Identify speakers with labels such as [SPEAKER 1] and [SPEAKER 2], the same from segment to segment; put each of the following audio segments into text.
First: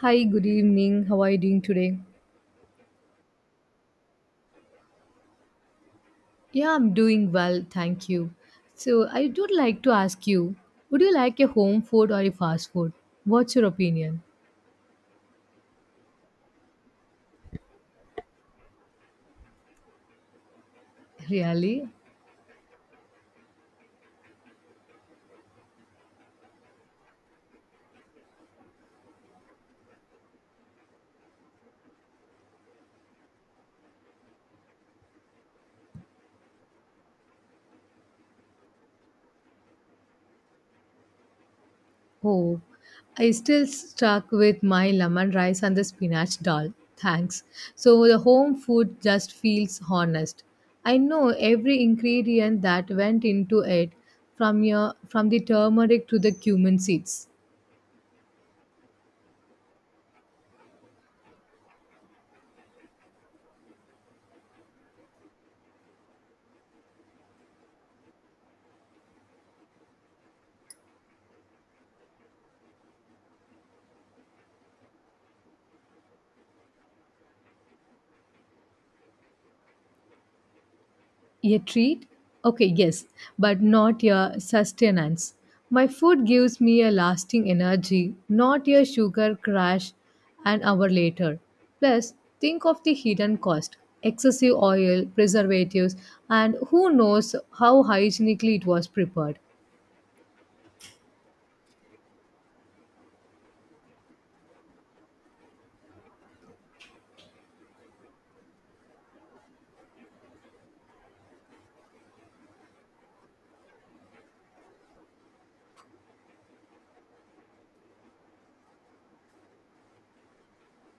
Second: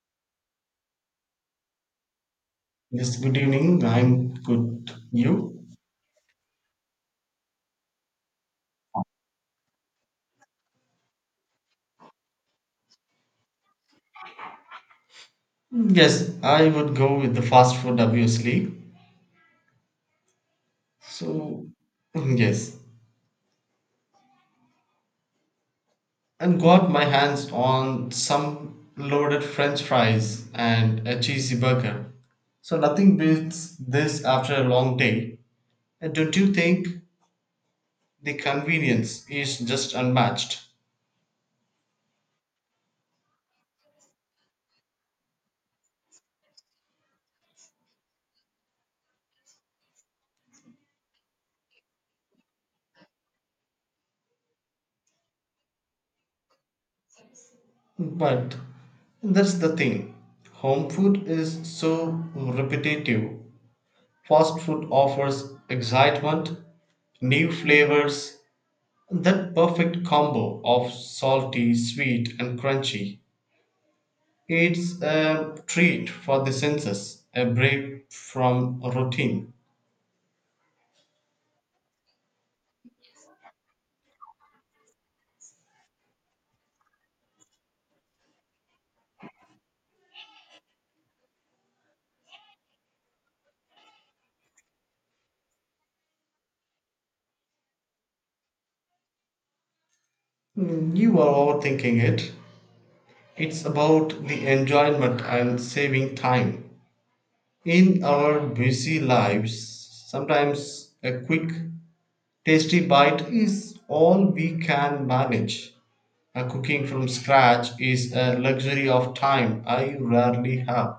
[SPEAKER 1] Hi, good evening. How are you doing today?
[SPEAKER 2] Yes, good evening. I'm good. You?
[SPEAKER 1] Yeah, I'm doing well, thank you. So, I would like to ask you would you like a home food or a fast food? What's your opinion?
[SPEAKER 2] Yes, I would go with the fast food, obviously. So,
[SPEAKER 1] Really?
[SPEAKER 2] yes. And got my hands on some loaded french fries and a cheesy burger. So, nothing beats this after a long day. And don't you think the convenience is just unmatched?
[SPEAKER 1] Oh, I still stuck with my lemon rice and the spinach dal. Thanks. So, the home food just feels honest. I know every ingredient that went into it from your from the turmeric to the cumin seeds.
[SPEAKER 2] But that's the thing. Home food is so repetitive. Fast food offers excitement, new flavors, and that perfect combo of salty, sweet, and crunchy. It's a treat for the senses, a break from routine.
[SPEAKER 1] A treat? Okay, yes, but not a sustenance. My food gives me a lasting energy, not a sugar crash an hour later. Plus, think of the hidden cost: excessive oil, preservatives, and who knows how hygienically it was prepared.
[SPEAKER 2] Mm, you are overthinking it. It's about the enjoyment and saving time. In our busy lives, sometimes a quick, tasty bite is all we can manage. Cooking from scratch is a luxury of time I rarely have.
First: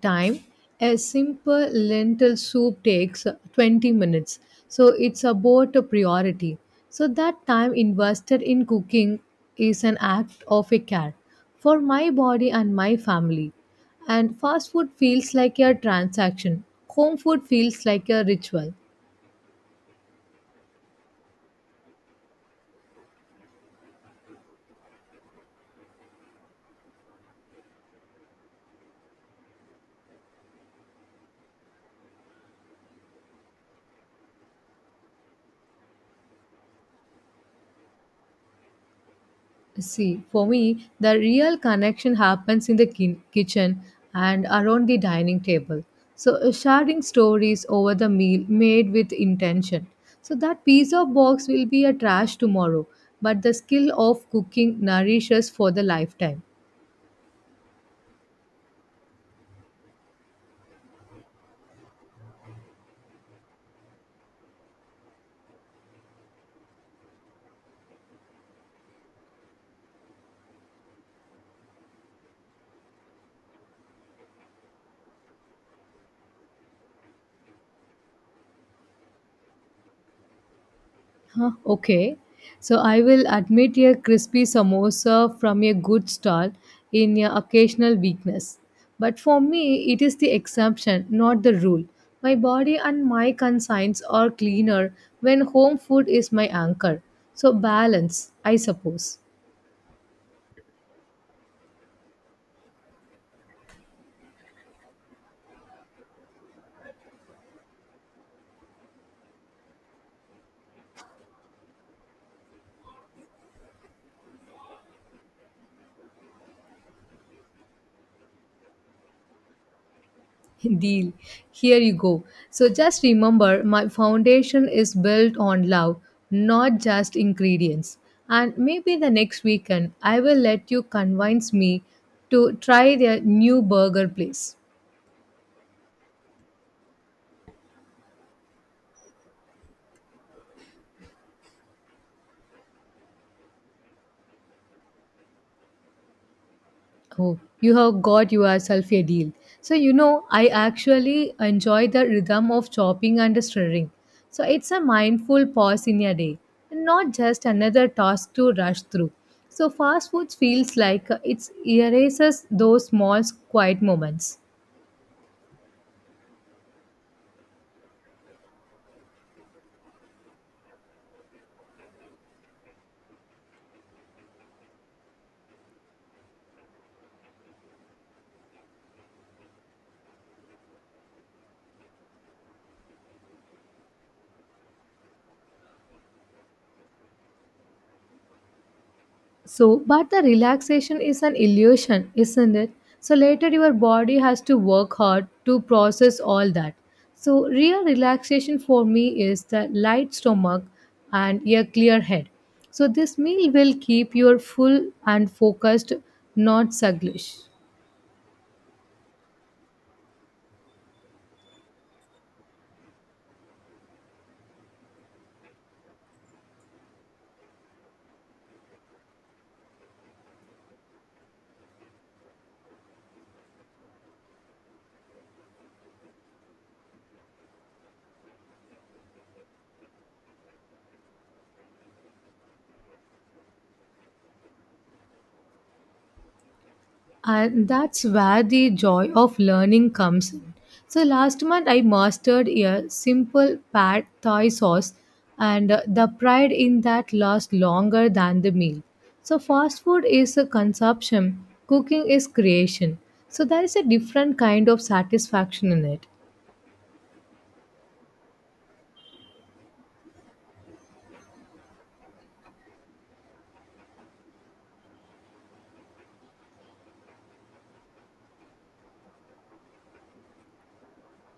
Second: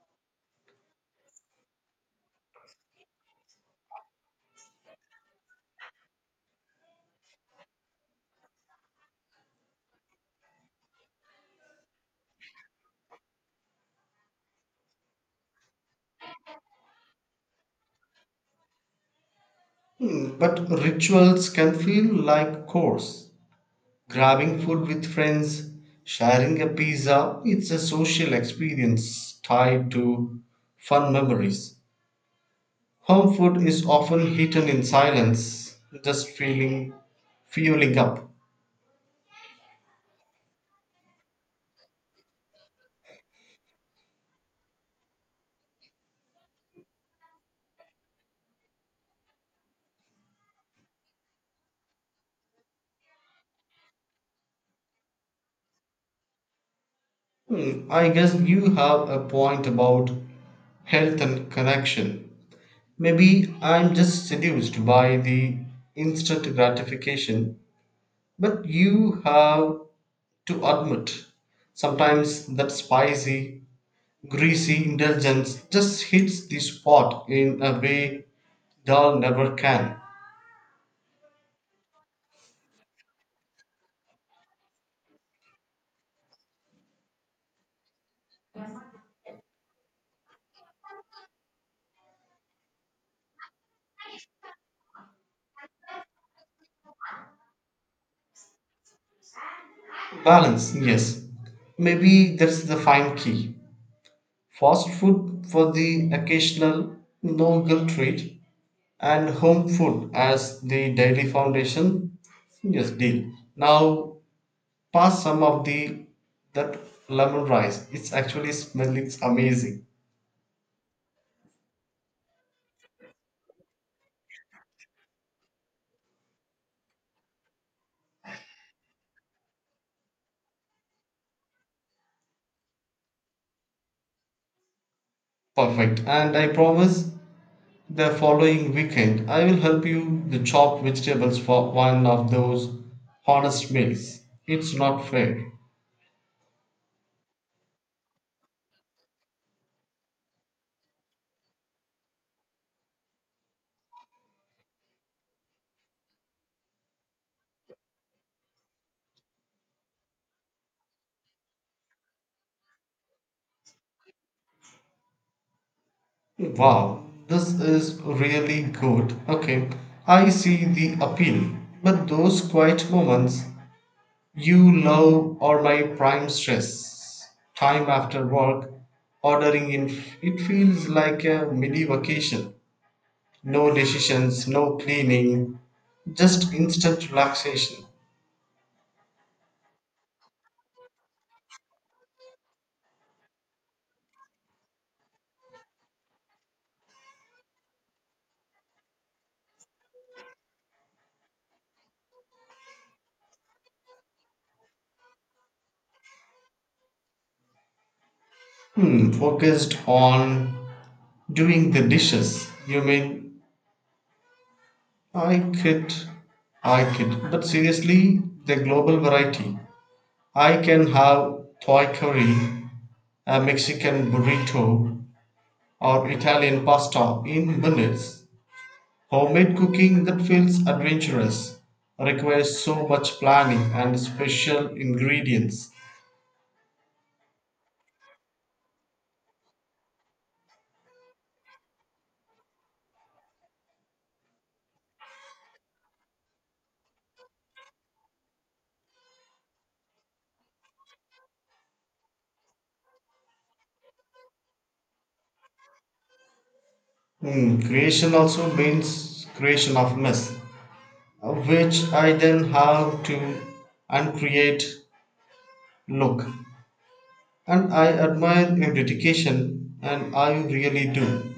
[SPEAKER 1] Time, a simple lentil soup takes 20 minutes, so it's about a priority, so that time invested in cooking is an act of a care for my body and my family, and fast food feels like a transaction, home food feels like a ritual.
[SPEAKER 2] Hmm, but rituals can feel like chores. Grabbing food with friends, sharing a pizza, it's a social experience tied to fun memories. Home food is often eaten in silence, just feeling fueling up.
[SPEAKER 1] See, for me, the real connection happens in the kitchen and around the dining table. So, sharing stories over the meal made with intention. So, that pizza box will be a trash tomorrow, but the skill of cooking nourishes for the lifetime.
[SPEAKER 2] Hmm, I guess you have a point about health and connection. Maybe I'm just seduced by the instant gratification, but you have to admit sometimes that spicy, greasy indulgence just hits the spot in a way dull never can.
[SPEAKER 1] Okay. So I will admit a crispy samosa from a good stall in your occasional weakness. But for me, it is the exception, not the rule. My body and my conscience are cleaner when home food is my anchor. So balance, I suppose.
[SPEAKER 2] Balance, yes. Maybe that's the fine key. Fast food for the occasional no guilt treat, and home food as the daily foundation. Yes, deal. Now pass some of the that lemon rice. It's actually smell it's amazing.
[SPEAKER 1] Deal. Here you go. So just remember my foundation is built on love, not just ingredients. And maybe the next weekend I will let you convince me to try their new burger place.
[SPEAKER 2] Perfect. And I promise the following weekend I will help you the chop vegetables for one of those honest meals. It's not fair.
[SPEAKER 1] Oh, you have got yourself a deal. So, you know, I actually enjoy the rhythm of chopping and stirring. So, it's a mindful pause in your day, and not just another task to rush through. So, fast food feels like it erases those small, quiet moments.
[SPEAKER 2] Wow, this is really good. Okay, I see the appeal, but those quiet moments you love are my prime stress. Time after work, ordering in, it feels like a mini vacation. No decisions, no cleaning, just instant relaxation.
[SPEAKER 1] So, but the relaxation is an illusion, isn't it? So, later your body has to work hard to process all that. So, real relaxation for me is the light stomach and a clear head. So, this meal will keep your full and focused, not sluggish.
[SPEAKER 2] Hmm, focused on doing the dishes. You mean I could, I could. But seriously, the global variety. I can have Thai curry, a Mexican burrito, or Italian pasta in minutes. Homemade cooking that feels adventurous requires so much planning and special ingredients.
[SPEAKER 1] And that's where the joy of learning comes in. So last month I mastered a simple pad thai sauce, and the pride in that lasts longer than the meal. So fast food is a consumption, cooking is creation. So there is a different kind of satisfaction in it.
[SPEAKER 2] Hmm, creation also means creation of mess, which I then have to uncreate look. And I admire your dedication, and I really do.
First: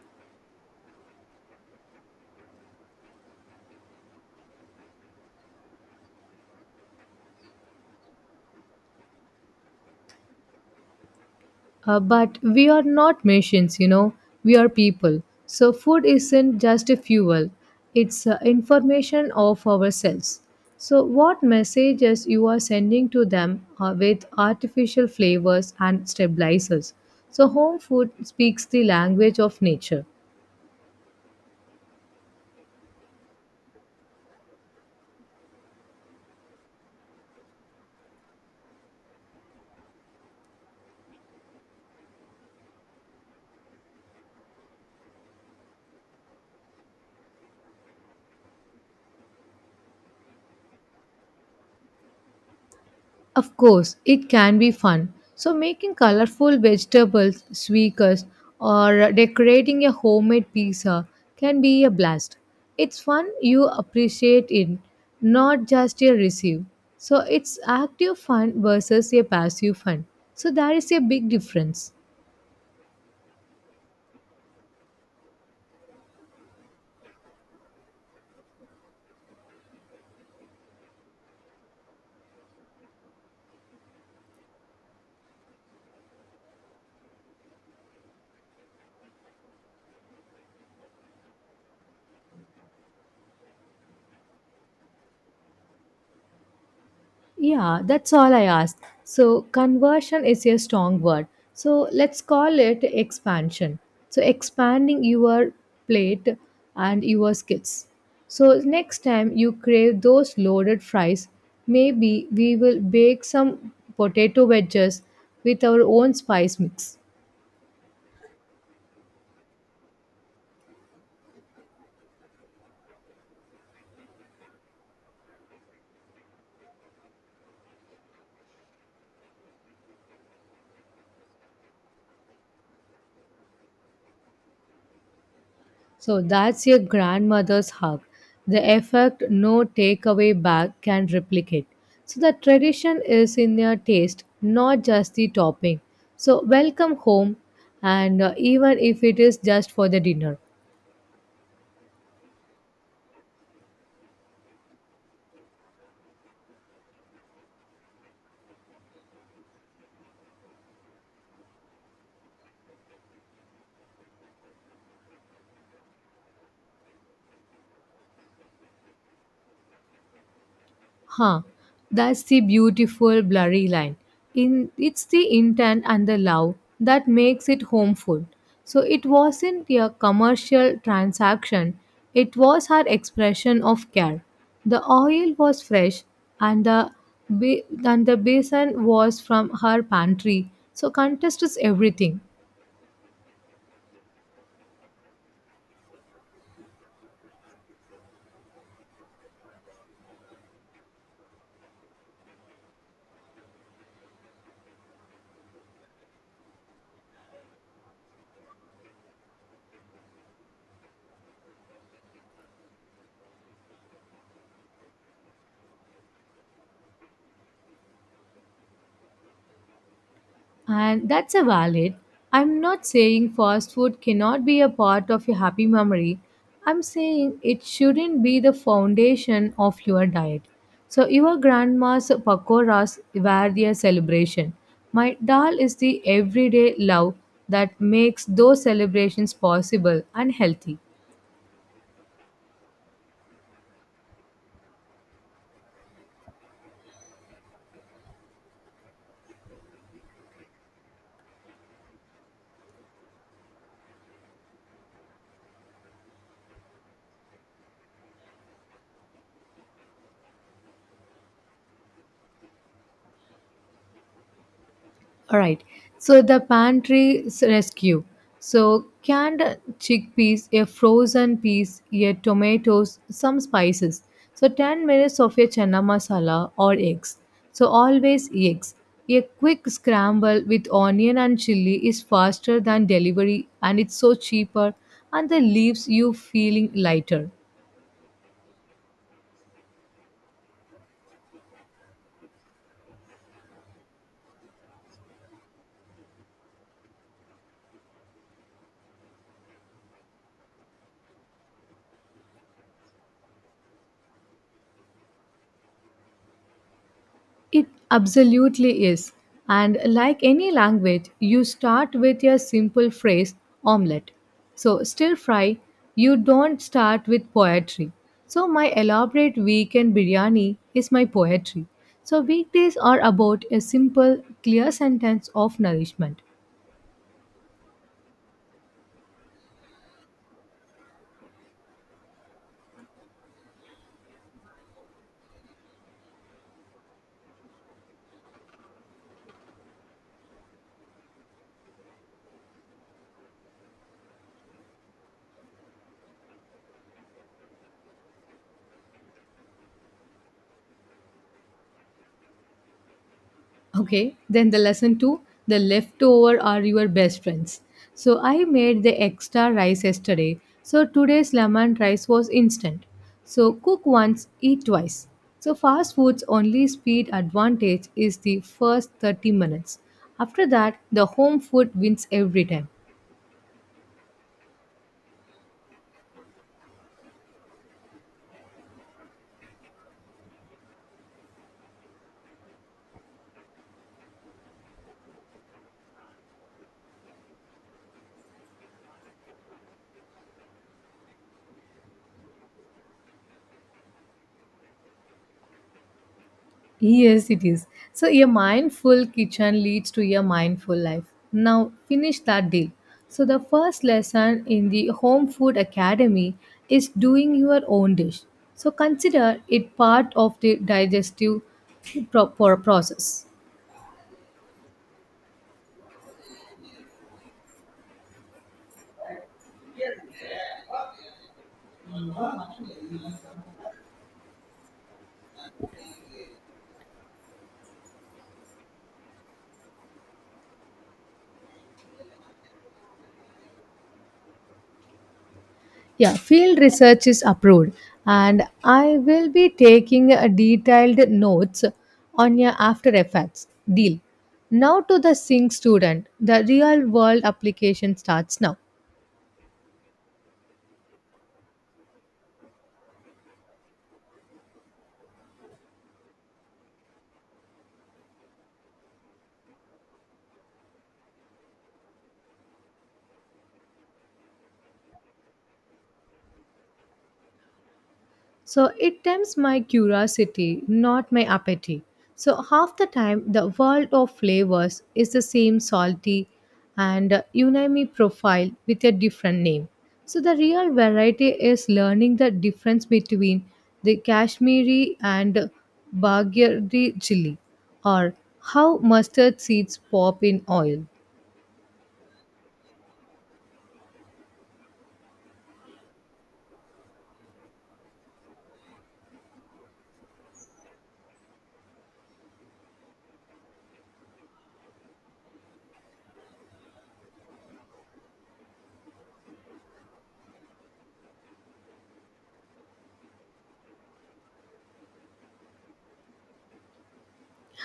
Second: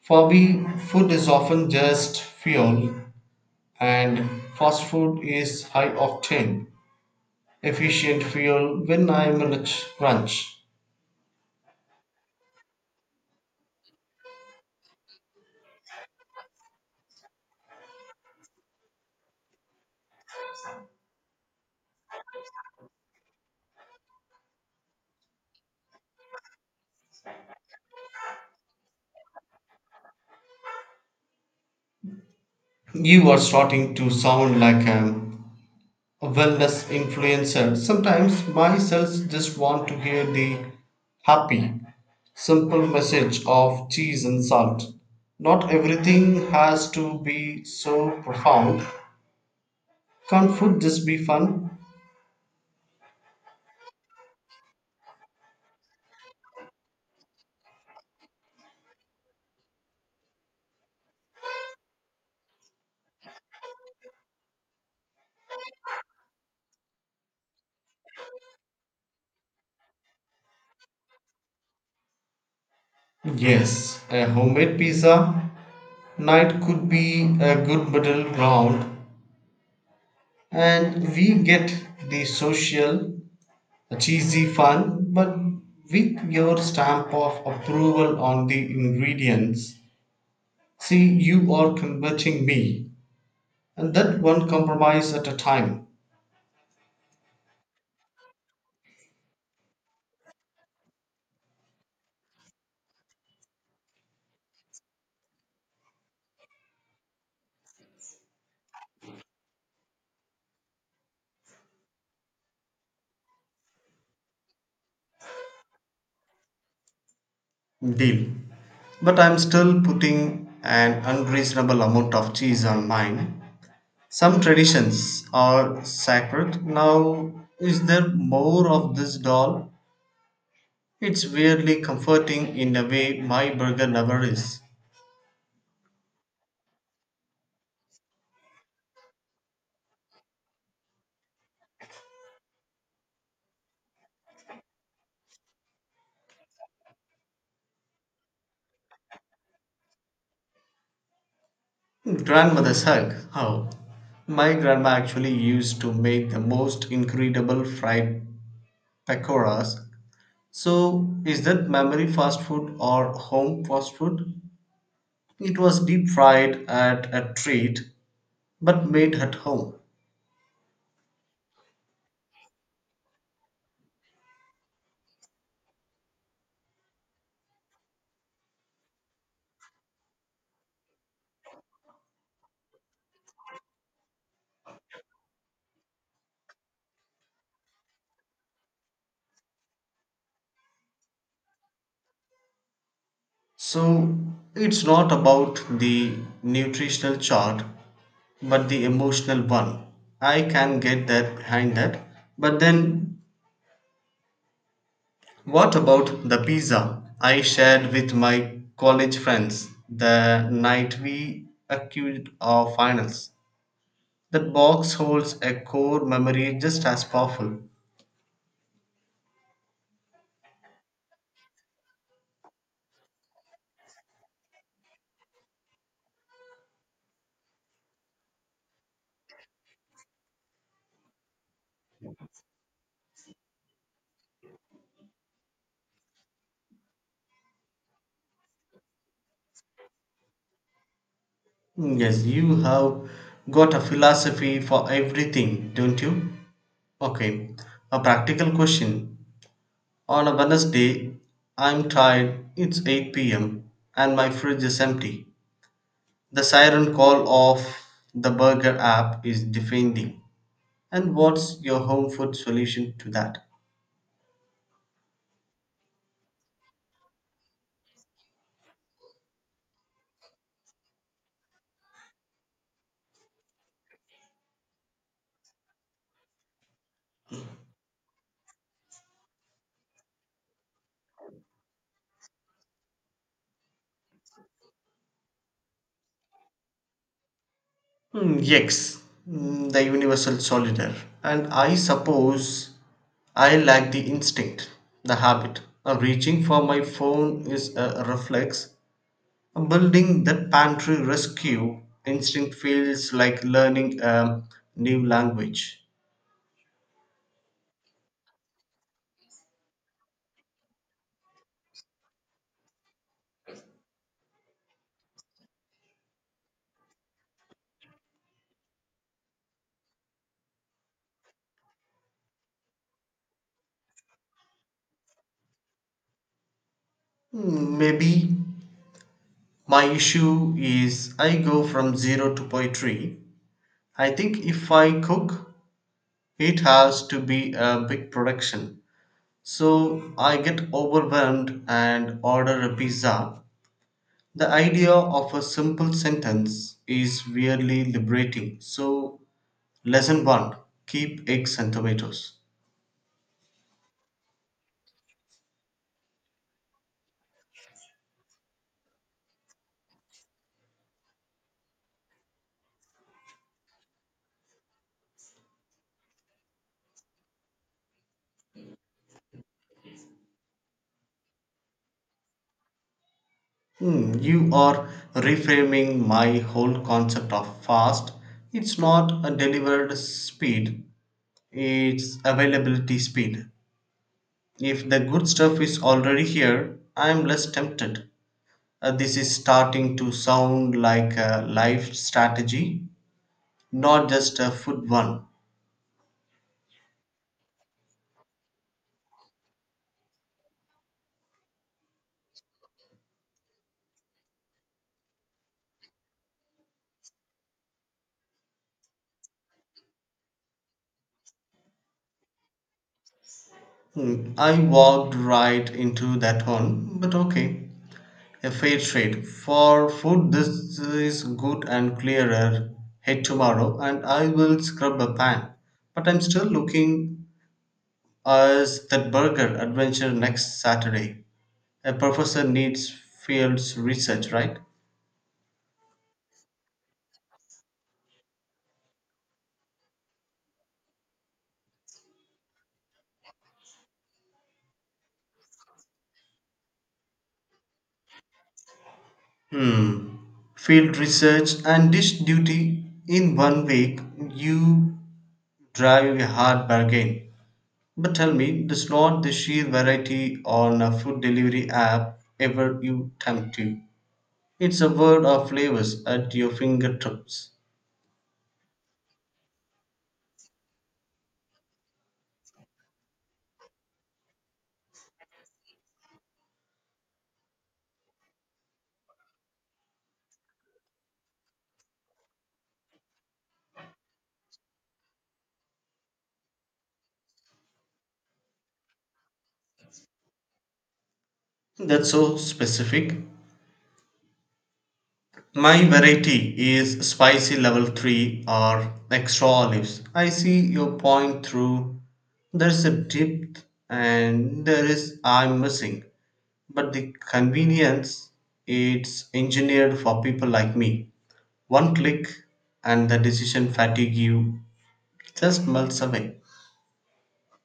[SPEAKER 2] For me, food is often just fuel, and fast food is high octane, efficient fuel when I'm in a crunch.
[SPEAKER 1] But we are not machines, you know, we are people. So, food isn't just a fuel, it's information of ourselves. So, what messages you are sending to them with artificial flavors and stabilizers? So, home food speaks the language of nature.
[SPEAKER 2] You are starting to sound like a wellness influencer. Sometimes my cells just want to hear the happy, simple message of cheese and salt. Not everything has to be so profound. Can't food just be fun?
[SPEAKER 1] Of course, it can be fun. So, making colorful vegetables, sweakers, or decorating a homemade pizza can be a blast. It's fun you appreciate it, not just a receive. So, it's active fun versus a passive fun. So, there is a big difference.
[SPEAKER 2] Yes, a homemade pizza night could be a good middle ground, and we get the social cheesy fun, but with your stamp of approval on the ingredients. See, you are converting me, and that one compromise at a time.
[SPEAKER 1] Yeah, that's all I asked. So, conversion is a strong word. So, let's call it expansion. So, expanding your plate and your skills. So, next time you crave those loaded fries, maybe we will bake some potato wedges with our own spice mix.
[SPEAKER 2] Deal. But I'm still putting an unreasonable amount of cheese on mine. Some traditions are sacred. Now, is there more of this doll? It's weirdly comforting in a way my burger never is.
[SPEAKER 1] So that's your grandmother's hug. The effect no takeaway bag can replicate. So the tradition is in your taste, not just the topping. So welcome home, and even if it is just for the dinner.
[SPEAKER 2] Grandmother's hug. How? My grandma actually used to make the most incredible fried pakoras. So, is that memory fast food or home fast food? It was deep fried at a treat but made at home.
[SPEAKER 1] Huh. That's the beautiful blurry line. In it's the intent and the love that makes it homeful. So it wasn't a commercial transaction. It was her expression of care. The oil was fresh and and the basin was from her pantry. So contest is everything.
[SPEAKER 2] So, it's not about the nutritional chart but the emotional one. I can get that behind that. But then what about the pizza I shared with my college friends the night we accused our finals? That box holds a core memory just as powerful.
[SPEAKER 1] And that's a valid. I'm not saying fast food cannot be a part of your happy memory. I'm saying it shouldn't be the foundation of your diet. So your grandma's pakoras were their celebration. My dal is the everyday love that makes those celebrations possible and healthy.
[SPEAKER 2] Yes, you have got a philosophy for everything, don't you? Okay, a practical question. On a Wednesday, I'm tired, it's 8 p.m., and my fridge is empty. The siren call of the burger app is defending. And what's your home food solution to that?
[SPEAKER 1] All right. So the pantry rescue. So canned chickpeas, a frozen peas, a tomatoes, some spices. So 10 minutes of a chana masala or eggs. So always eggs. A quick scramble with onion and chili is faster than delivery and it's so cheaper and the leaves you feeling lighter.
[SPEAKER 2] Hmm, yes, mm, the universal solider. And I suppose I lack the instinct, the habit. Reaching for my phone is a reflex. Building that pantry rescue instinct feels like learning a new language.
[SPEAKER 1] It absolutely is. And like any language, you start with a simple phrase, omelette. So, stir fry, you don't start with poetry. So, my elaborate weekend biryani is my poetry. So, weekdays are about a simple, clear sentence of nourishment.
[SPEAKER 2] Hmm, maybe my issue is I go from zero to poetry. I think if I cook, it has to be a big production. So I get overwhelmed and order a pizza. The idea of a simple sentence is weirdly liberating. So, lesson one, keep eggs and tomatoes.
[SPEAKER 1] Okay, then the lesson two, the leftover are your best friends. So I made the extra rice yesterday. So today's lemon rice was instant. So cook once, eat twice. So fast food's only speed advantage is the first 30 minutes. After that, the home food wins every time.
[SPEAKER 2] Hmm, you are reframing my whole concept of fast. It's not a delivered speed, it's availability speed. If the good stuff is already here, I'm less tempted. This is starting to sound like a life strategy, not just a food one.
[SPEAKER 1] Yes, it is. So, a mindful kitchen leads to a mindful life. Now, finish that deal. So, the first lesson in the Home Food Academy is doing your own dish. So, consider it part of the digestive process.
[SPEAKER 2] Hmm, I walked right into that one, but okay. A fair trade. For food, this is good and clearer. Head tomorrow and I will scrub a pan. But I'm still looking as that burger adventure next Saturday. A professor needs fields research, right?
[SPEAKER 1] Yeah, field research is approved, and I will be taking a detailed notes on your after effects deal. Now to the sync student, the real world application starts now.
[SPEAKER 2] Hmm. Field research and dish duty in 1 week, you drive a hard bargain. But tell me, does not the sheer variety on a food delivery app ever you tempt you? It's a world of flavors at your fingertips.
[SPEAKER 1] So it tempts my curiosity, not my appetite. So half the time, the world of flavors is the same salty and unami profile with a different name. So the real variety is learning the difference between the Kashmiri and Bagirdi chili, or how mustard seeds pop in oil.
[SPEAKER 2] That's so specific. My variety is spicy level 3 or extra olives. I see your point through. There's a depth and there is I'm missing. But the convenience, it's engineered for people like me. One click and the decision fatigue you just melts away.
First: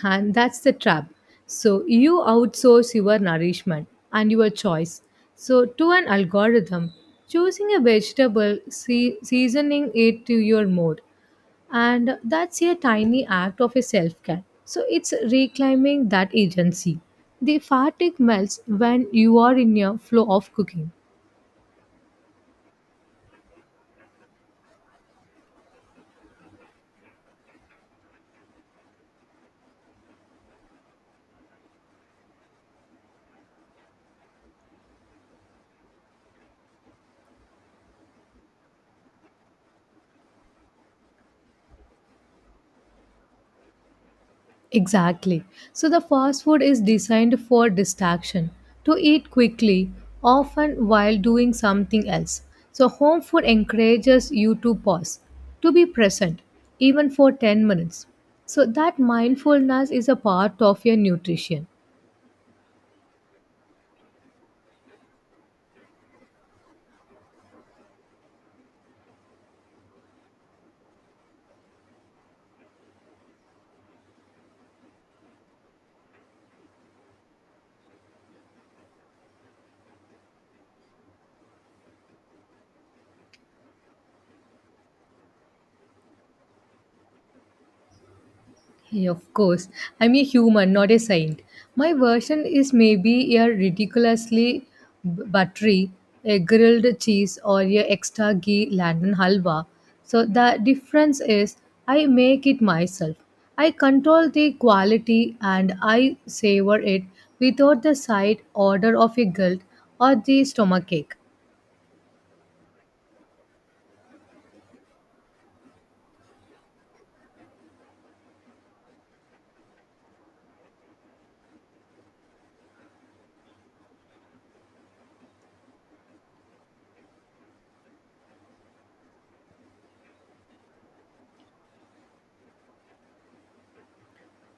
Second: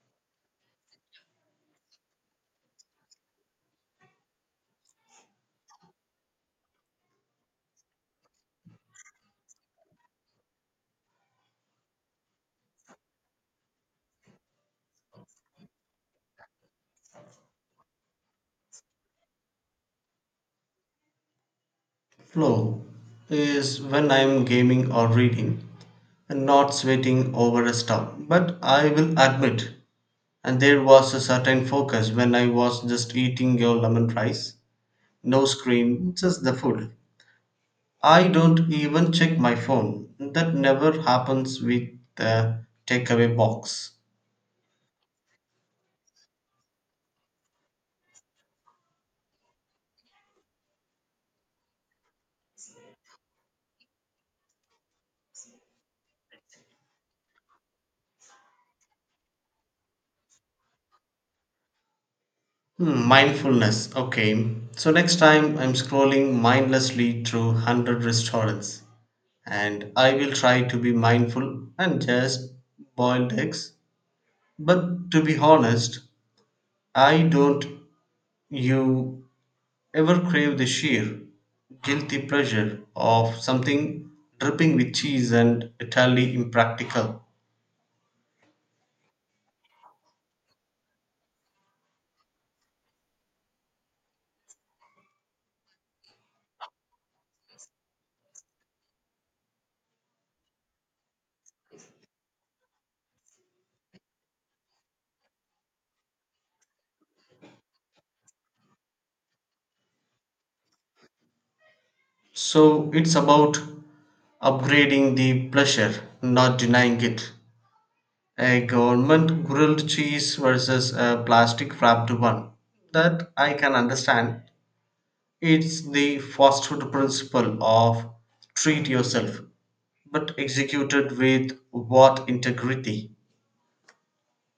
[SPEAKER 1] And that's the trap. So you outsource your nourishment and your choice. So to an algorithm, choosing a vegetable, seasoning it to your mood. And that's a tiny act of a self care. So it's reclaiming that agency. The fatigue melts when you are in a flow of cooking.
[SPEAKER 2] Flow is when I'm gaming or reading and not sweating over a stuff. But I will admit, and there was a certain focus when I was just eating your lemon rice. No screen, just the food. I don't even check my phone. That never happens with the takeaway box.
[SPEAKER 1] Exactly. So the fast food is designed for distraction, to eat quickly, often while doing something else. So home food encourages you to pause, to be present, even for 10 minutes. So that mindfulness is a part of your nutrition.
[SPEAKER 2] Hmm, mindfulness. Okay. So next time I'm scrolling mindlessly through 100 restaurants and I will try to be mindful and just boiled eggs. But to be honest, I don't you ever crave the sheer guilty pleasure of something dripping with cheese and utterly impractical.
[SPEAKER 1] Yeah, of course. I'm a human, not a saint. My version is maybe a ridiculously buttery, a grilled cheese, or a extra ghee London halwa. So the difference is I make it myself. I control the quality and I savor it without the side order of a guilt or the stomachache.
[SPEAKER 2] So it's about upgrading the pleasure, not denying it. A government grilled cheese versus a plastic wrapped one. That I can understand. It's the fast food principle of treat yourself, but executed with what integrity?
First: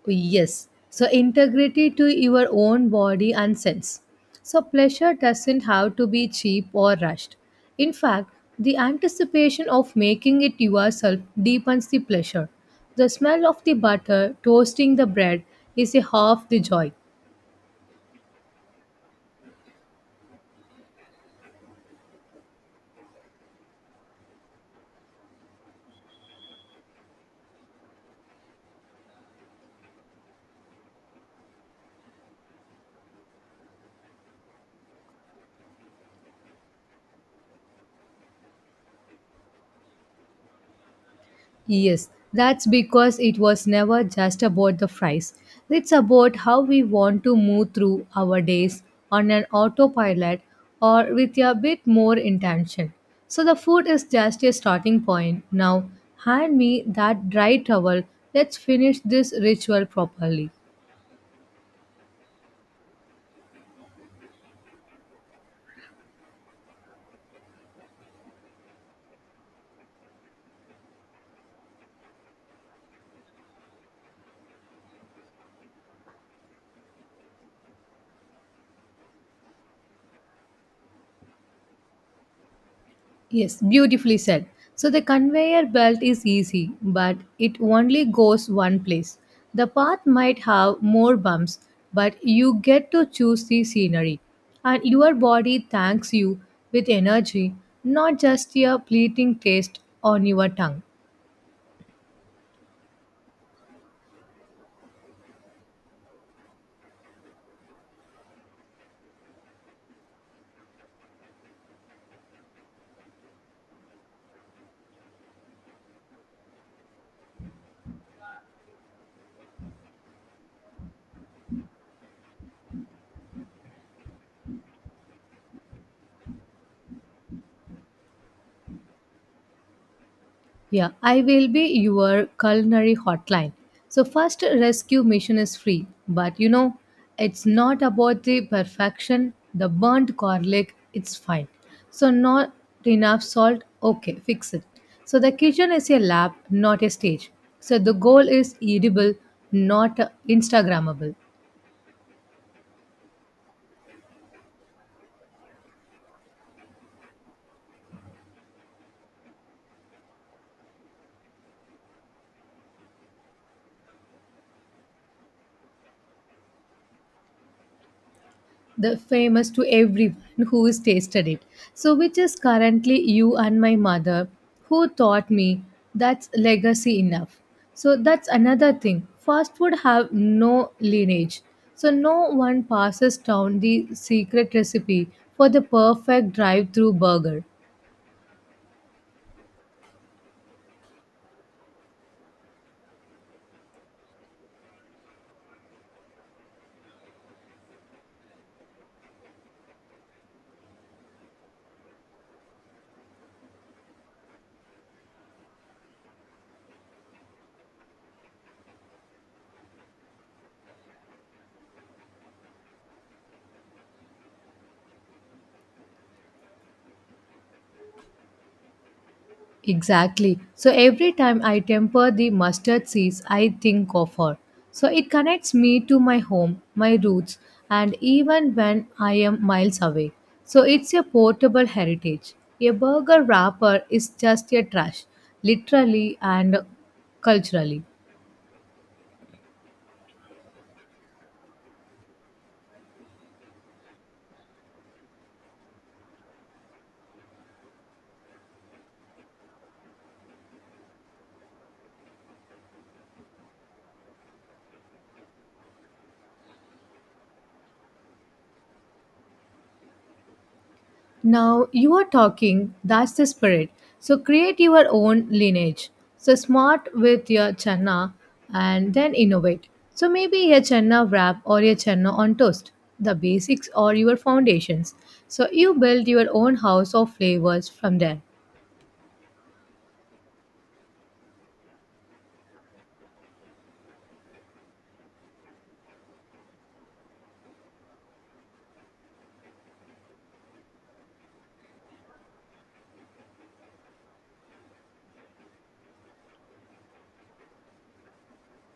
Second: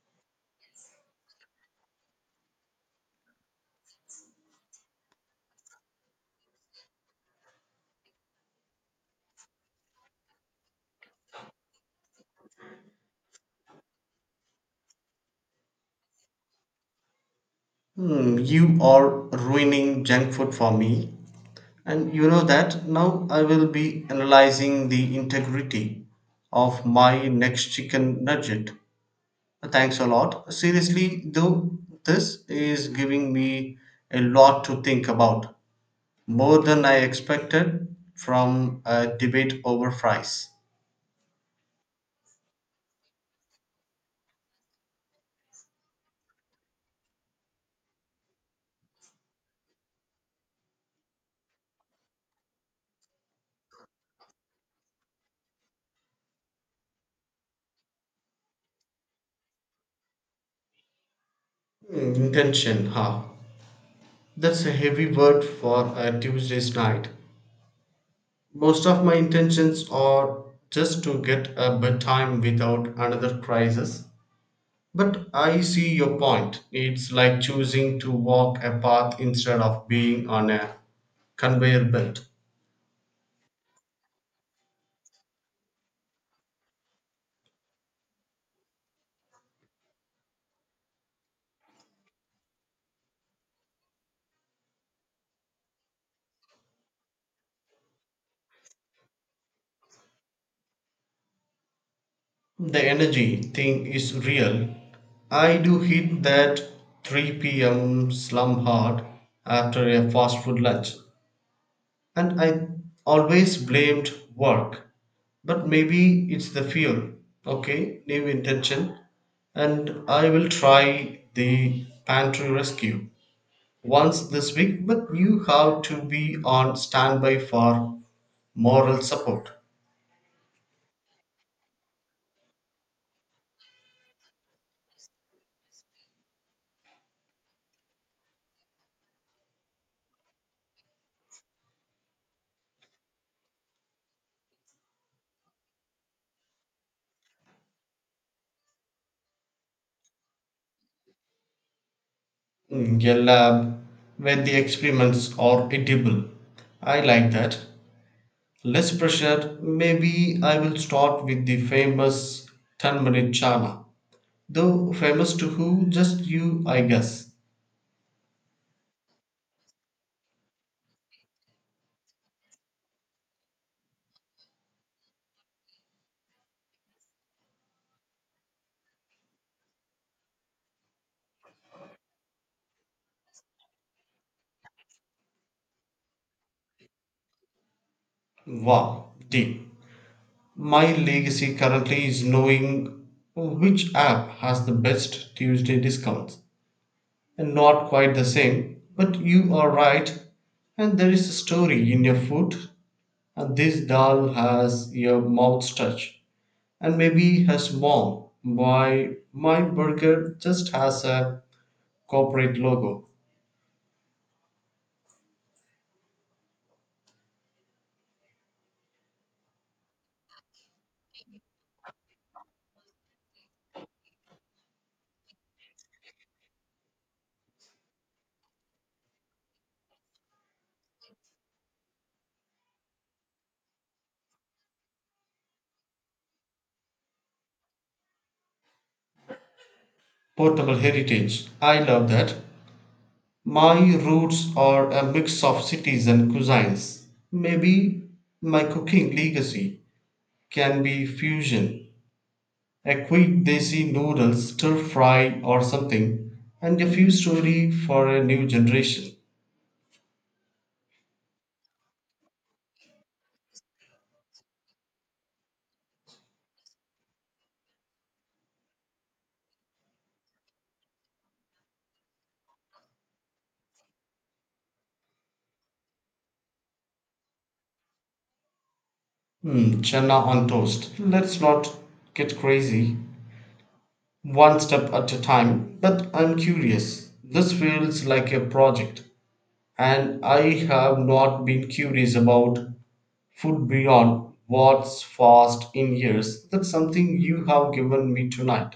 [SPEAKER 1] Yes. So integrity to your own body and sense. So pleasure doesn't have to be cheap or rushed. In fact, the anticipation of making it yourself deepens the pleasure. The smell of the butter toasting the bread is a half the joy.
[SPEAKER 2] Hmm, you are ruining junk food for me. And you know that now I will be analyzing the integrity of my next chicken nugget. Thanks a lot. Seriously, though, this is giving me a lot to think about, more than I expected from a debate over fries.
[SPEAKER 1] Yes, that's because it was never just about the fries. It's about how we want to move through our days on an autopilot or with a bit more intention. So the food is just a starting point. Now, hand me that dry towel. Let's finish this ritual properly.
[SPEAKER 2] Hmm, intention, huh? That's a heavy word for a Tuesday's night. Most of my intentions are just to get a bedtime without another crisis. But I see your point. It's like choosing to walk a path instead of being on a conveyor belt.
[SPEAKER 1] Yes, beautifully said. So the conveyor belt is easy, but it only goes one place. The path might have more bumps, but you get to choose the scenery. And your body thanks you with energy, not just a fleeting taste on your tongue.
[SPEAKER 2] The energy thing is real. I do hit that 3 p.m. slump hard after a fast food lunch, and I always blamed work. But maybe it's the fuel. Okay, new intention, and I will try the pantry rescue once this week, but you have to be on standby for moral support.
[SPEAKER 1] Yeah, I will be your culinary hotline. So, first rescue mission is free, but you know, it's not about the perfection, the burnt garlic, it's fine. So, not enough salt, okay, fix it. So, the kitchen is a lab, not a stage. So, the goal is edible, not Instagrammable.
[SPEAKER 2] In a lab where the experiments are edible. I like that. Less pressure, maybe I will start with the famous 10-minute chana. Though famous to who? Just you, I guess.
[SPEAKER 1] The famous to everyone who has tasted it. So, which is currently you and my mother who taught me, that's legacy enough. So, that's another thing. Fast food have no lineage. So, no one passes down the secret recipe for the perfect drive through burger.
[SPEAKER 2] Wow, deep. My legacy currently is knowing which app has the best Tuesday discounts. And not quite the same, but you are right, and there is a story in your food. And this dal has your mouth's touch and maybe has warmth, why my burger just has a corporate logo.
[SPEAKER 1] Exactly. So every time I temper the mustard seeds, I think of her. So it connects me to my home, my roots, and even when I am miles away. So it's a portable heritage. A burger wrapper is just a trash, literally and culturally.
[SPEAKER 2] Portable heritage. I love that. My roots are a mix of cities and cuisines. Maybe my cooking legacy can be fusion. A quick desi noodle stir fry or something, and a few story for a new generation.
[SPEAKER 1] Now you are talking, that's the spirit. So create your own lineage. So smart with your chana and then innovate. So maybe a chana wrap or a chana on toast. The basics or your foundations. So you build your own house of flavors from there.
[SPEAKER 2] Hmm, chana on toast. Let's not get crazy, one step at a time. But I'm curious. This feels like a project, and I have not been curious about food beyond what's fast in years. That's something you have given me tonight.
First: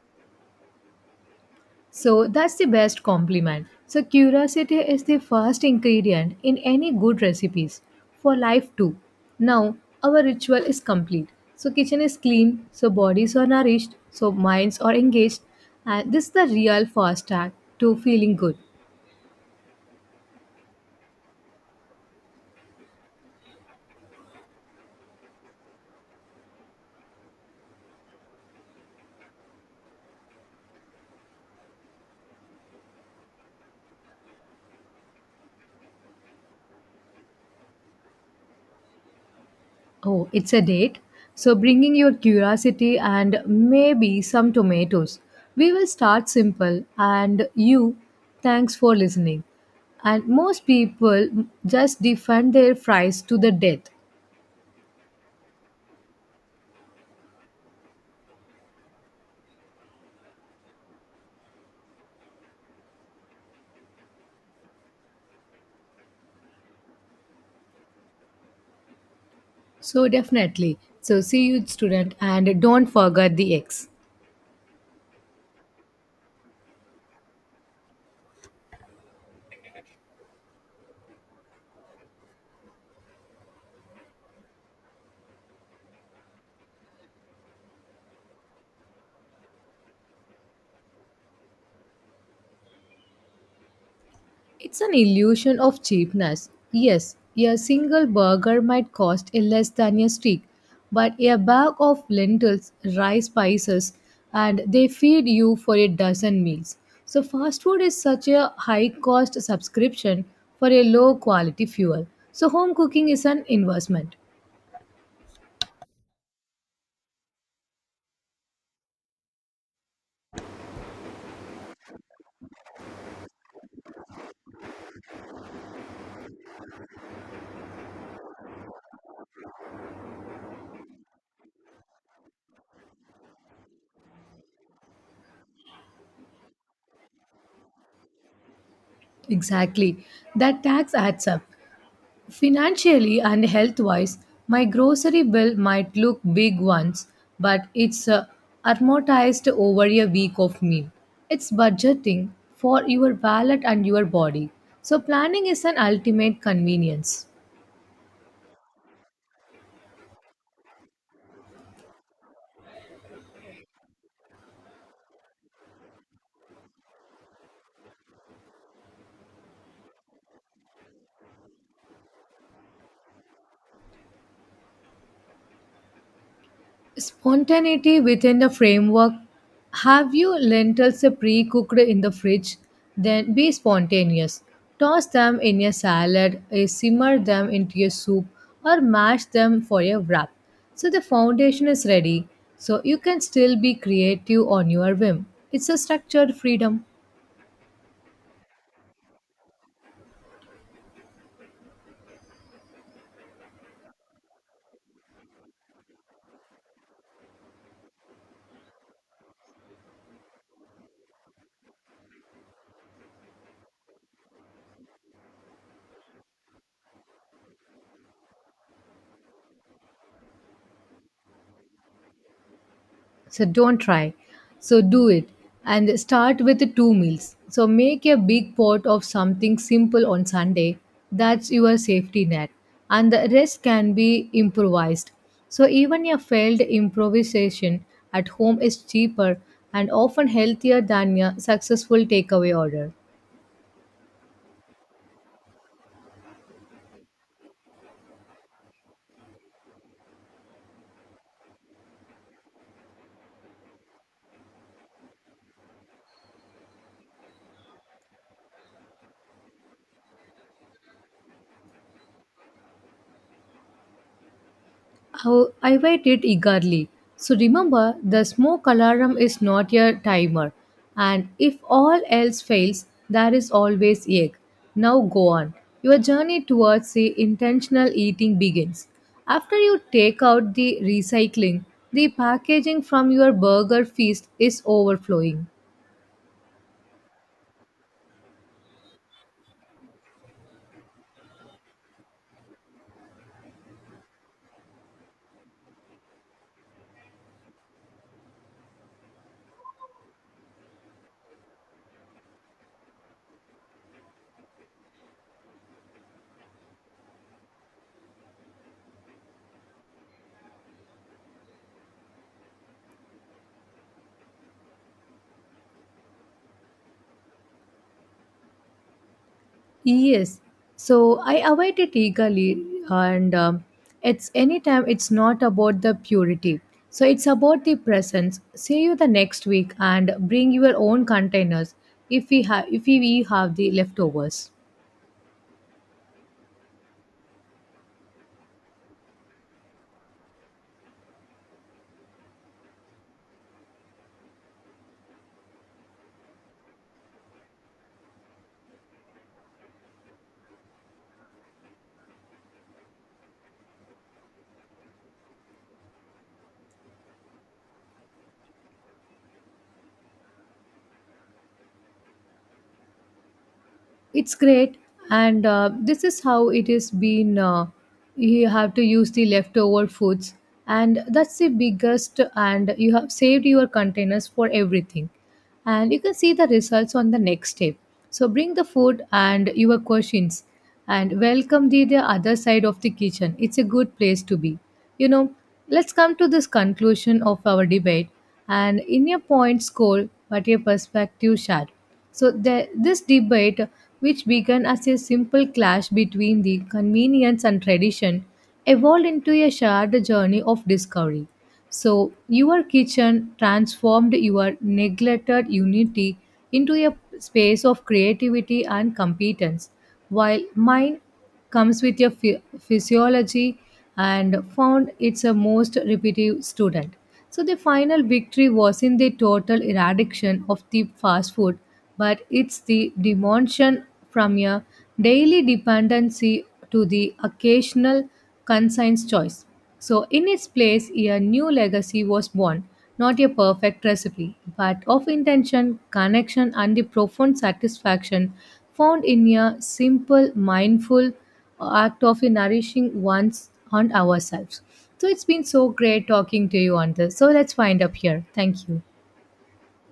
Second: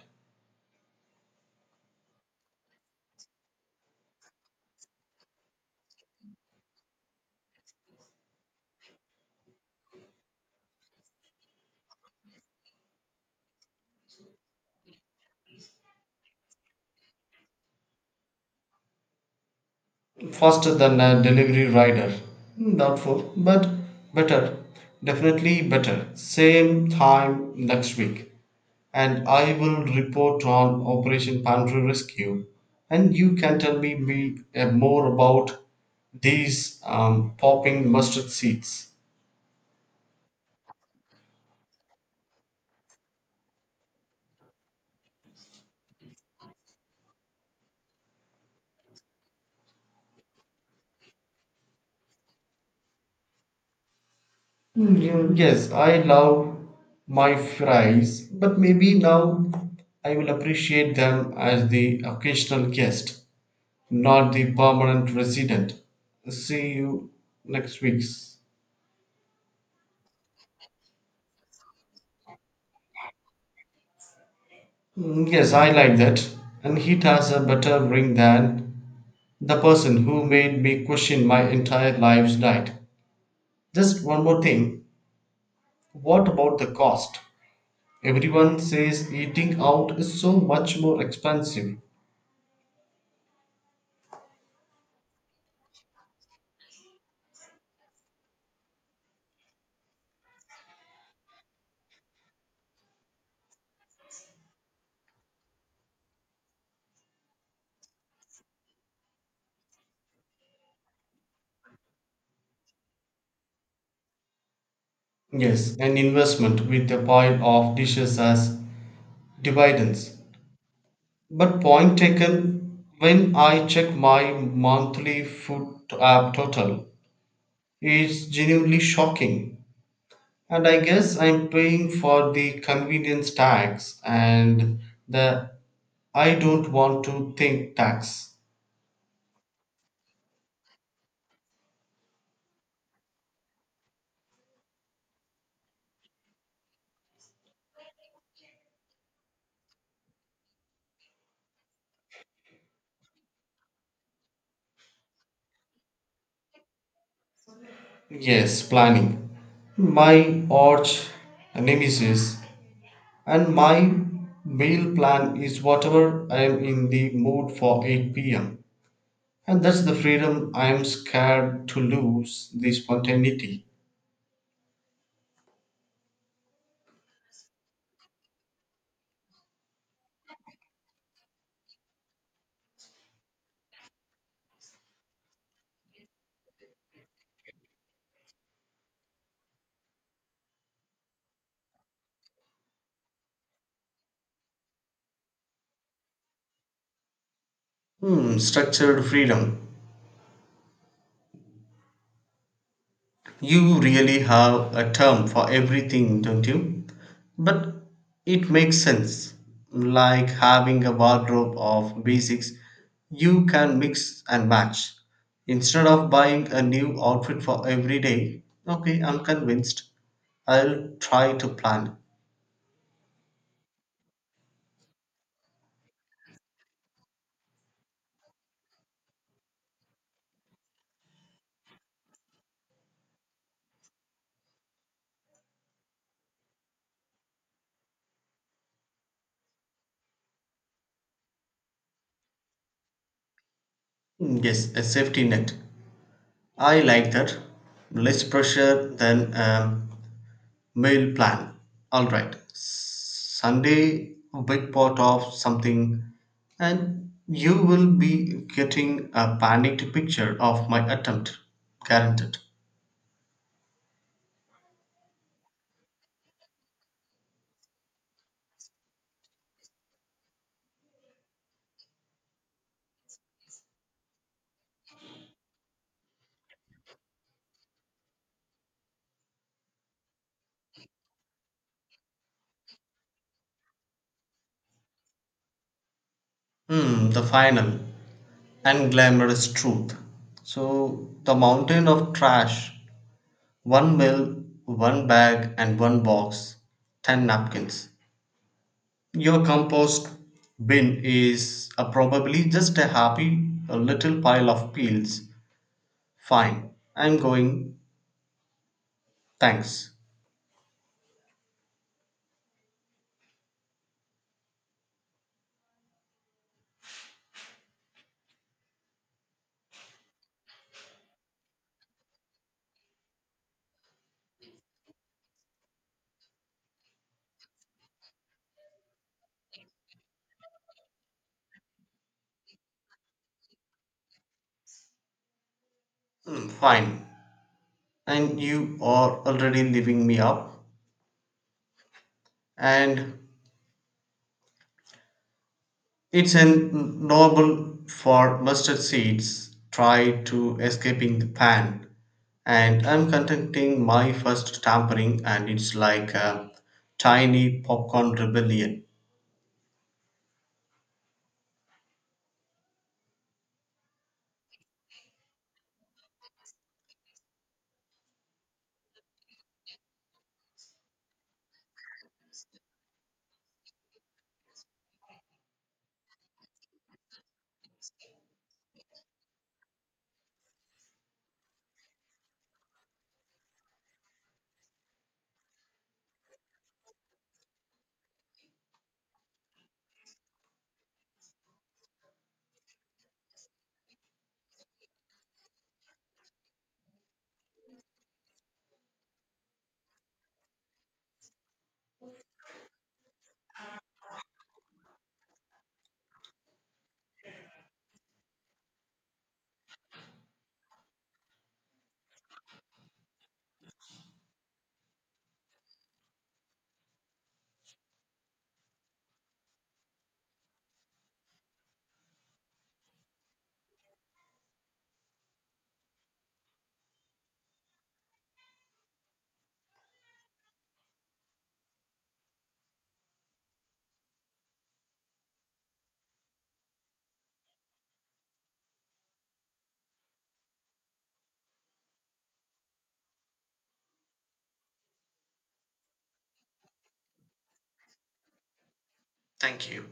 [SPEAKER 1] So that's the best compliment. So curiosity is the first ingredient in any good recipes for life too. Now our ritual is complete. So kitchen is clean, so bodies are nourished, so minds are engaged and this is the real first track to feeling good.
[SPEAKER 2] Faster than a delivery rider. Hmm, doubtful but better, definitely better. Same time next week, and I will report on operation pantry rescue, and you can tell me more about these popping mustard seeds.
[SPEAKER 1] Oh, it's a date. So bringing your curiosity and maybe some tomatoes. We will start simple and you thanks for listening. And most people just defend their fries to the death.
[SPEAKER 2] Yes, I love my fries but maybe now I will appreciate them as the occasional guest, not the permanent resident. See you next week's.
[SPEAKER 1] So definitely. So see you student and don't forget the X.
[SPEAKER 2] Mm, yes, I like that. And it has a better ring than the person who made me question my entire life's diet. Just one more thing. What about the cost? Everyone says eating out is so much more expensive.
[SPEAKER 1] It's an illusion of cheapness. Yes, a single burger might cost a less than a steak, but a bag of lentils, rice spices, and they feed you for a dozen meals. So fast food is such a high cost subscription for a low quality fuel. So home cooking is an investment.
[SPEAKER 2] Yes, an investment with a pile of dishes as dividends. But point taken, when I check my monthly food app total, it's genuinely shocking. And I guess I'm paying for the convenience tax and the I don't want to think tax.
[SPEAKER 1] Exactly. That tax adds up. Financially and health wise, my grocery bill might look big once, but it's amortized over a week of meal. It's budgeting for your wallet and your body. So, planning is an ultimate convenience.
[SPEAKER 2] Yes, planning. My arch nemesis, and my meal plan is whatever I am in the mood for 8 pm. And that's the freedom I am scared to lose, the spontaneity.
[SPEAKER 1] Spontaneity within the framework. Have you lentils pre cooked in the fridge? Then be spontaneous. Toss them in a salad, eh, simmer them into a soup, or mash them for a wrap. So the foundation is ready, so you can still be creative on your whim. It's a structured freedom.
[SPEAKER 2] Hmm, structured freedom. You really have a term for everything, don't you? But it makes sense. Like having a wardrobe of basics you can mix and match. Instead of buying a new outfit for every day, okay, I'm convinced. I'll try to plan.
[SPEAKER 1] So don't try. So do it. And start with the two meals. So make a big pot of something simple on Sunday. That's your safety net. And the rest can be improvised. So even a failed improvisation at home is cheaper and often healthier than a successful takeaway order.
[SPEAKER 2] Yes, a safety net. I like that. Less pressure than meal plan. All right. Sunday, a big pot of something, and you will be getting a panicked picture of my attempt, guaranteed.
[SPEAKER 1] Oh, I waited eagerly. So remember, the smoke alarm is not your timer. And if all else fails, there is always egg. Now go on. Your journey towards the intentional eating begins. After you take out the recycling, the packaging from your burger feast is overflowing.
[SPEAKER 2] Hmm, the final and glamorous truth. So, the mountain of trash: one mill, one bag, and one box, 10 napkins. Your compost bin is probably just a happy a little pile of peels. Fine, I'm going. Thanks.
[SPEAKER 1] Yes. So I await it eagerly, and it's anytime it's not about the purity. So it's about the presence. See you the next week and bring your own containers if we have the leftovers.
[SPEAKER 2] Mm, fine. And you are already leaving me up. And it's an noble for mustard seeds. Try to escaping the pan. And I'm conducting my first tampering, and it's like a tiny popcorn rebellion.
[SPEAKER 1] It's great and this is how it is been. You have to use the leftover foods, and that's the biggest, and you have saved your containers for everything, and you can see the results on the next step. So bring the food and your questions, and welcome the other side of the kitchen, it's a good place to be, you know. Let's come to this conclusion of our debate, and in your point score but your perspective shared. So this debate, which began as a simple clash between the convenience and tradition, evolved into a shared journey of discovery. So your kitchen transformed your neglected unity into a space of creativity and competence, while mine comes with your physiology and found it's a most repetitive student. So the final victory was in the total eradication of the fast food, but it's the demotion from a daily dependency to the occasional conscience choice. So, in its place, a new legacy was born. Not a perfect recipe, but of intention, connection, and the profound satisfaction found in a simple, mindful act of nourishing one's and ourselves. So, it's been so great talking to you on this. So, let's wind up here. Thank you.
[SPEAKER 2] Thank you.